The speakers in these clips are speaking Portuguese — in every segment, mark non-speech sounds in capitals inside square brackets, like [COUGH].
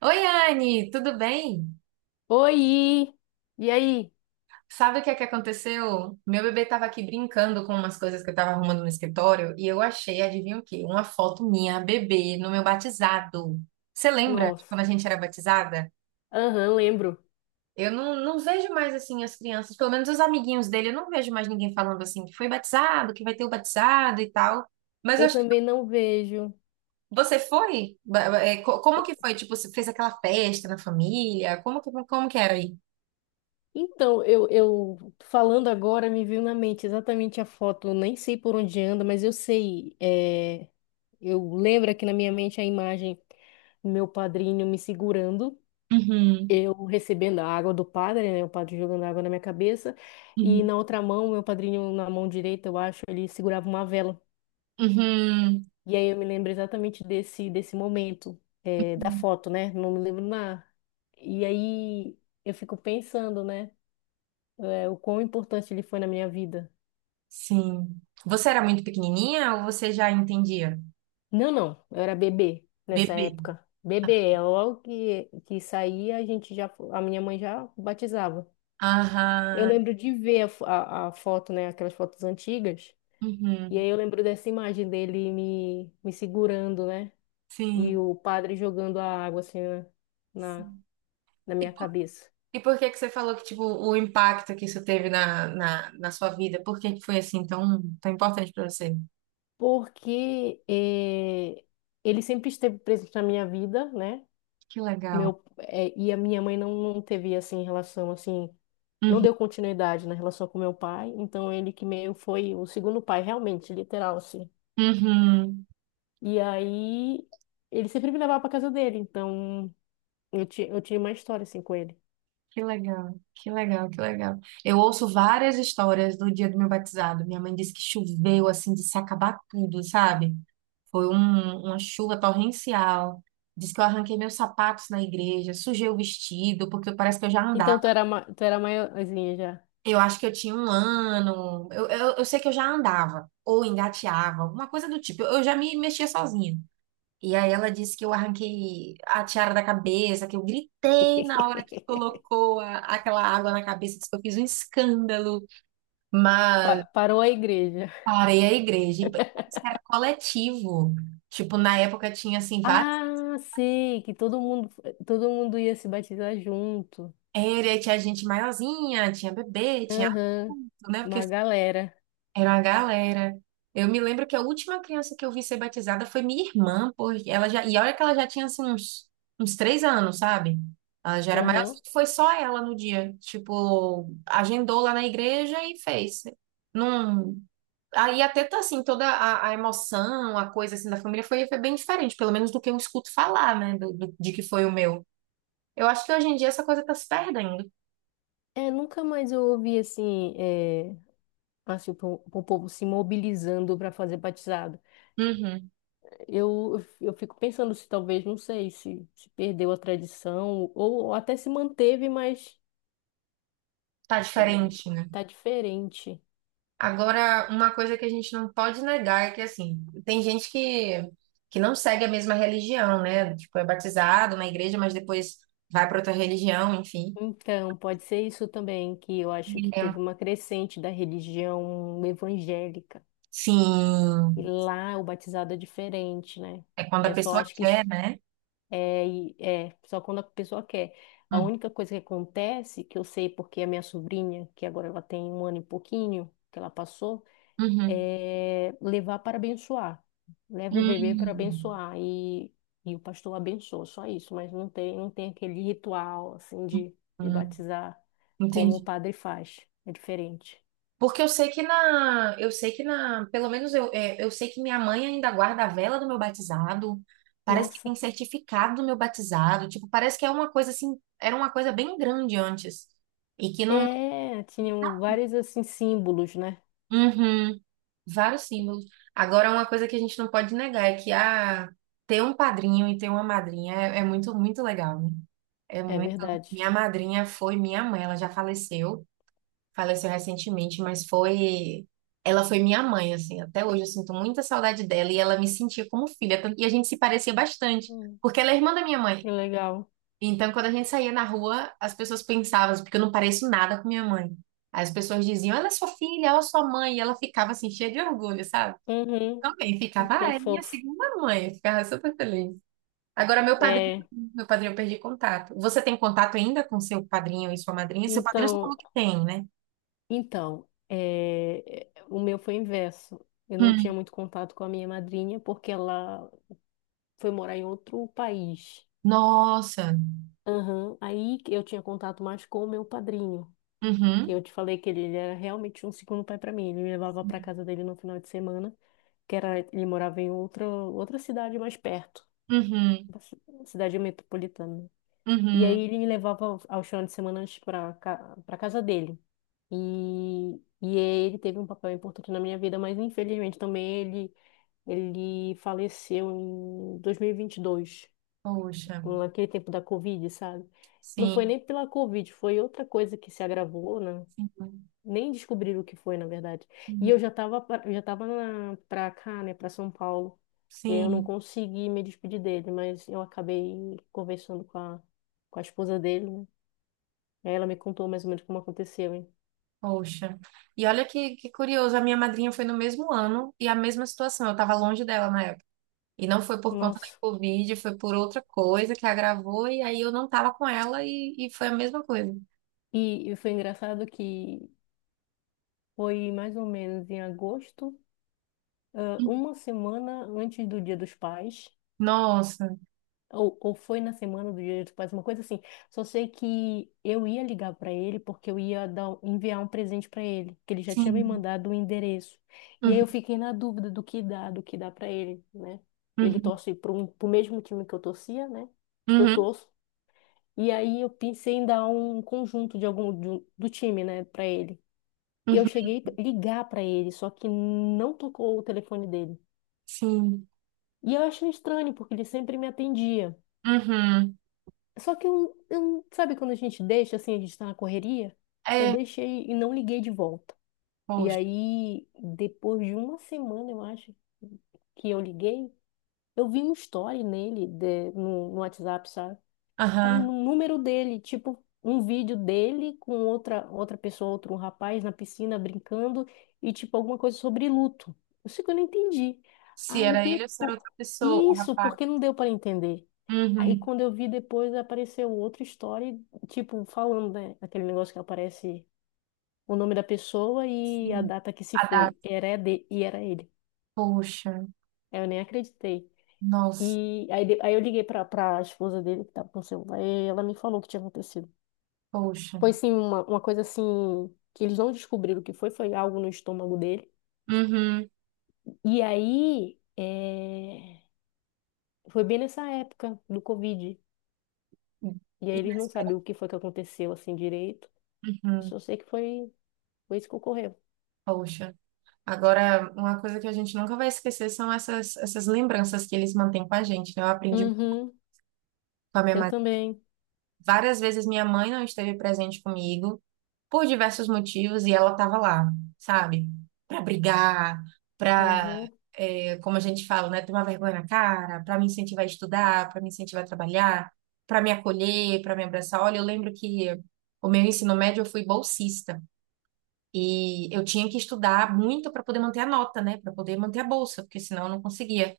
Oi, Anne, tudo bem? Oi! E aí? Sabe o que é que aconteceu? Meu bebê estava aqui brincando com umas coisas que eu estava arrumando no escritório e eu achei, adivinha o quê? Uma foto minha, bebê, no meu batizado. Você lembra de quando Nossa. a gente era batizada? Aham, lembro. Eu não, vejo mais assim as crianças, pelo menos os amiguinhos dele, eu não vejo mais ninguém falando assim que foi batizado, que vai ter o batizado e tal. Mas eu Eu achei também que não vejo. você foi? Como E- que foi? Tipo, você fez aquela festa na família? Como que era aí? Então, eu falando agora, me veio na mente exatamente a foto. Eu nem sei por onde anda, mas eu sei. Eu lembro aqui na minha mente a imagem do meu padrinho me segurando, Uhum, eu recebendo a água do padre, né? O padre jogando água na minha cabeça. E uhum. na outra mão, meu padrinho, na mão direita, eu acho, ele segurava uma vela. Uhum. E aí eu me lembro exatamente desse momento, da foto, né? Não me lembro nada. E aí eu fico pensando, né? O quão importante ele foi na minha vida. Sim. Você era muito pequenininha ou você já entendia? Não, não, eu era bebê nessa Bebê. época. Bebê, é logo que saía, a minha mãe já batizava. Eu Aham. lembro de ver a foto, né? Aquelas fotos antigas. E Uhum. aí eu lembro dessa imagem dele me segurando, né? E Sim. o padre jogando a água assim na, na Sim. na E minha por, cabeça. e por que que você falou que, tipo, o impacto que isso teve na sua vida? Por que que foi, assim, tão importante pra você? Porque ele sempre esteve presente na minha vida, né? Que legal. E a minha mãe não teve, assim, relação, assim, não Uhum. deu continuidade na relação com meu pai, então ele que meio foi o segundo pai, realmente, literal, assim. Uhum. E aí, ele sempre me levava pra casa dele, então eu tinha uma história, assim, com ele. Que legal, que legal, que legal. Eu ouço várias histórias do dia do meu batizado. Minha mãe disse que choveu assim de se acabar tudo, sabe? Uma chuva torrencial. Diz que eu arranquei meus sapatos na igreja, sujei o vestido, porque parece que eu já Então, andava. Tu era maiorzinha já. Eu acho que eu tinha 1 ano. Eu sei que eu já andava, ou engateava, alguma coisa do tipo. Eu já me mexia sozinha. E aí ela disse que eu arranquei a tiara da cabeça, que eu gritei na hora que [LAUGHS] colocou aquela água na cabeça, disse que eu fiz um escândalo, mas Parou a igreja. parei a igreja. E parece [LAUGHS] era coletivo. Tipo, na época tinha assim várias. Ah, sei, que todo mundo ia se batizar junto. Era, tinha gente maiorzinha, tinha bebê, tinha, Aham, adulto, né? Porque uma galera. era uma galera. Eu me lembro que a última criança que eu vi ser batizada foi minha irmã, porque ela já, e olha que ela já tinha assim uns 3 anos, sabe? Ela já era maior, Aham. foi só ela no dia. Tipo, agendou lá na igreja e fez. Não. Aí até tá assim, toda a emoção, a coisa assim da família foi, foi bem diferente, pelo menos do que eu escuto falar, né? De que foi o meu. Eu acho que hoje em dia essa coisa tá se perdendo. É, nunca mais eu ouvi assim, assim, o povo se mobilizando para fazer batizado. Uhum. Eu fico pensando se talvez, não sei, se perdeu a tradição ou até se manteve, mas Tá hum, diferente, né? tá diferente. Agora, uma coisa que a gente não pode negar é que, assim, que não segue a mesma religião, né? Tipo, é batizado na igreja, mas depois vai para outra religião, enfim. Então, pode ser isso também, que eu acho que É, teve uma crescente da religião evangélica. E sim, lá o batizado é diferente, né? é quando a É só, pessoa acho que isso quer, né? É só quando a pessoa quer. A Hum, única coisa que acontece, que eu sei porque a minha sobrinha, que agora ela tem um ano e pouquinho, que ela passou, uhum. é levar para abençoar. Leva o bebê para Hum, abençoar e o pastor abençoa, só isso. Mas não tem aquele ritual, assim, de hum, batizar como o entendi. padre faz. É diferente. Porque eu sei que na, pelo menos eu, é, eu sei que minha mãe ainda guarda a vela do meu batizado. Parece que tem Nossa. certificado do meu batizado. Tipo, parece que é uma coisa assim, era uma coisa bem grande antes. E que não, É, tinham vários, assim, símbolos, né? uhum, vários símbolos. Agora, uma coisa que a gente não pode negar é que ter um padrinho e ter uma madrinha é, é muito legal, né? É É muito. verdade. Minha madrinha foi minha mãe, ela já faleceu. Faleceu recentemente, mas foi. Ela foi minha mãe, assim. Até hoje eu sinto muita saudade dela e ela me sentia como filha. E a gente se parecia bastante, Hum. porque ela é irmã da minha mãe. Que legal. Então, quando a gente saía na rua, as pessoas pensavam, assim, porque eu não pareço nada com minha mãe. Aí as pessoas diziam, ela é sua filha, ela é sua mãe. E ela ficava, assim, cheia de orgulho, sabe? Uhum. Também ficava, Que ah, é minha fofo. segunda mãe. Eu ficava super feliz. Agora, É, meu padrinho, eu perdi contato. Você tem contato ainda com seu padrinho e sua madrinha? Seu padrinho você então, falou que tem, né? então, o meu foi inverso. Eu não tinha muito contato com a minha madrinha porque ela foi morar em outro país. Nossa. Aham. Aí que eu tinha contato mais com o meu padrinho, que Uhum. eu te falei que ele era realmente um segundo pai para mim. Ele me levava para casa dele no final de semana, que era ele morava em outra cidade mais perto, Uhum. uma cidade metropolitana. E aí Uhum. ele me levava aos finais de semana para casa dele. E, e ele teve um papel importante na minha vida, mas infelizmente também ele faleceu em dois mil e vinte e dois, Poxa. naquele tempo da Covid, sabe? Não foi Sim. nem pela Covid, foi outra coisa que se agravou, né? Sim. Nem descobriram o que foi, na verdade. E eu Sim. já estava pra cá, né, para São Paulo. E aí eu não Sim. consegui me despedir dele, mas eu acabei conversando com a esposa dele. Aí ela me contou mais ou menos como aconteceu, hein? Poxa. E olha que curioso, a minha madrinha foi no mesmo ano e a mesma situação. Eu estava longe dela na época. E não foi por conta da Nossa. Covid, foi por outra coisa que agravou, e aí eu não estava com ela e foi a mesma coisa. E foi engraçado que foi mais ou menos em agosto, uma semana antes do Dia dos Pais, Nossa, ou foi na semana do Dia dos Pais, uma coisa assim. Só sei que eu ia ligar para ele porque eu ia enviar um presente para ele, que ele já tinha me sim. mandado o endereço. E aí Uhum, eu fiquei na dúvida do que dá para ele, né? Ele uhum, torce para o mesmo time que eu torcia, né? Que eu uhum, torço. E aí eu pensei em dar um conjunto de algum do time, né, para ele. E eu uhum, cheguei a ligar para ele, só que não tocou o telefone dele. sim. E eu achei estranho, porque ele sempre me atendia. Uhum. Só que sabe quando a gente deixa assim, a gente tá na correria? Eu É, deixei e não liguei de volta. E poxa. aí, depois de uma semana, eu acho, que eu liguei, eu vi um story nele no WhatsApp, sabe? Aí Aham. no número dele, tipo, um vídeo dele com outra pessoa, outro rapaz na piscina brincando e tipo alguma coisa sobre luto. Isso que eu não entendi. Se Aí era ele ou se era depois outra pessoa, o isso, rapaz. porque não deu para entender. Aí Uhum. quando eu vi depois apareceu outra história, tipo, falando, né, aquele negócio que aparece o nome da pessoa e a Sim. data que se A data. foi. Era é de e era ele. Poxa. Aí eu nem acreditei. Nossa. E aí, aí eu liguei pra esposa dele que tava com o celular e ela me falou o que tinha acontecido. Poxa. Foi sim uma coisa assim que eles não descobriram o que foi, foi algo no estômago dele. Uhum. E aí foi bem nessa época do Covid. E aí eles não Inesperado. sabiam o que foi que aconteceu assim direito. Eu Uhum. só sei que foi isso que ocorreu. Poxa. Agora, uma coisa que a gente nunca vai esquecer são essas lembranças que eles mantêm com a gente, né? Eu aprendi Uhum, com a minha eu mãe. também. Várias vezes minha mãe não esteve presente comigo, por diversos motivos, e ela estava lá, sabe? Pra brigar, pra, Uhum, é, como a gente fala, né, tomar vergonha na cara, pra me incentivar a estudar, pra me incentivar a trabalhar, pra me acolher, pra me abraçar. Olha, eu lembro que o meu ensino médio eu fui bolsista e eu tinha que estudar muito para poder manter a nota, né, para poder manter a bolsa, porque senão eu não conseguia.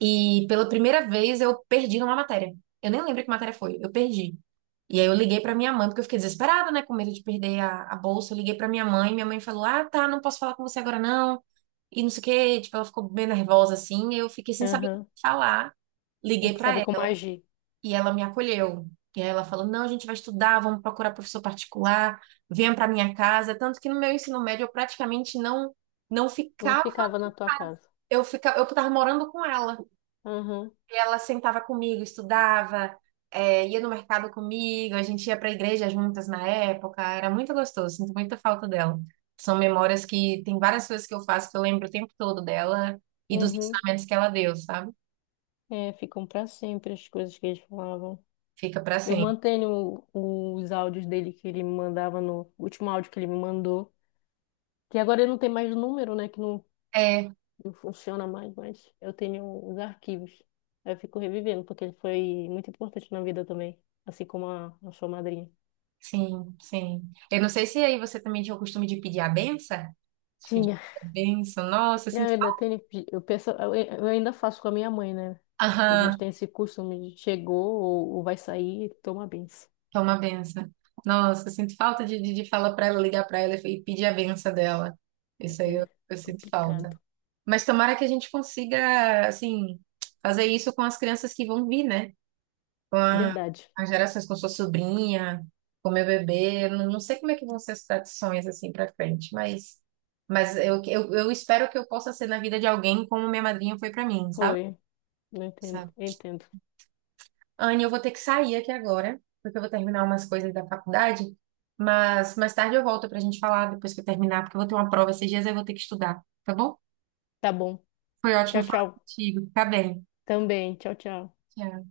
E pela primeira vez eu perdi numa matéria. Eu nem lembro que matéria foi, eu perdi. E aí eu liguei pra minha mãe, porque eu fiquei desesperada, né, com medo de perder a bolsa. Eu liguei pra minha mãe falou: "Ah, tá, não posso falar com você agora não". E não sei o quê, tipo, ela ficou bem nervosa assim, e eu fiquei sem saber o uhum. que falar. Tem Liguei que pra saber como ela agir. e ela me acolheu. E aí ela falou: "Não, a gente vai estudar, vamos procurar professor particular, venha pra minha casa". Tanto que no meu ensino médio eu praticamente não Não ficava, ficava na tua casa. eu ficava, eu tava morando com ela. Uhum, Ela sentava comigo, estudava, é, ia no mercado comigo, a gente ia para a igreja juntas na época, era muito gostoso, sinto muita falta dela. São memórias que tem várias coisas que eu faço que eu lembro o tempo todo dela e dos uhum. ensinamentos que ela deu, sabe? É, ficam pra sempre as coisas que eles falavam. Fica para Eu sempre. mantenho os áudios dele que ele me mandava no o último áudio que ele me mandou. Que agora ele não tem mais número, né? Que não, É, não funciona mais, mas eu tenho os arquivos. Aí eu fico revivendo, porque ele foi muito importante na vida também, assim como a sua madrinha. sim, sim. Eu não sei se aí você também tinha o costume de pedir a benção. De pedir Tinha. a benção, nossa, eu Eu sinto ainda falta. tenho, eu penso, eu ainda faço com a minha mãe, né? Que a gente Aham. tem esse costume de chegou ou vai sair, toma benção. Que é uma benção. Nossa, eu sinto falta de falar para ela, ligar para ela e pedir a benção dela. É Isso aí é eu sinto falta. complicado. Mas tomara que a gente consiga, assim, fazer isso com as crianças que vão vir, né? Com a, Verdade. as gerações, com sua sobrinha, com meu bebê. Eu Não, não sei como é que vão ser as tradições, assim, para frente, mas eu espero que eu possa ser na vida de alguém como minha madrinha foi para mim, sabe? Foi. Não entendo, eu entendo. Anne, eu vou ter que sair aqui agora, porque eu vou terminar umas coisas da faculdade, mas mais tarde eu volto pra gente falar depois que eu terminar, porque eu vou ter uma prova esses dias e eu vou ter que estudar, tá bom? Tá bom. Foi ótimo Tchau, falar tchau. contigo. Fica bem. Também. Tchau, tchau. Tchau.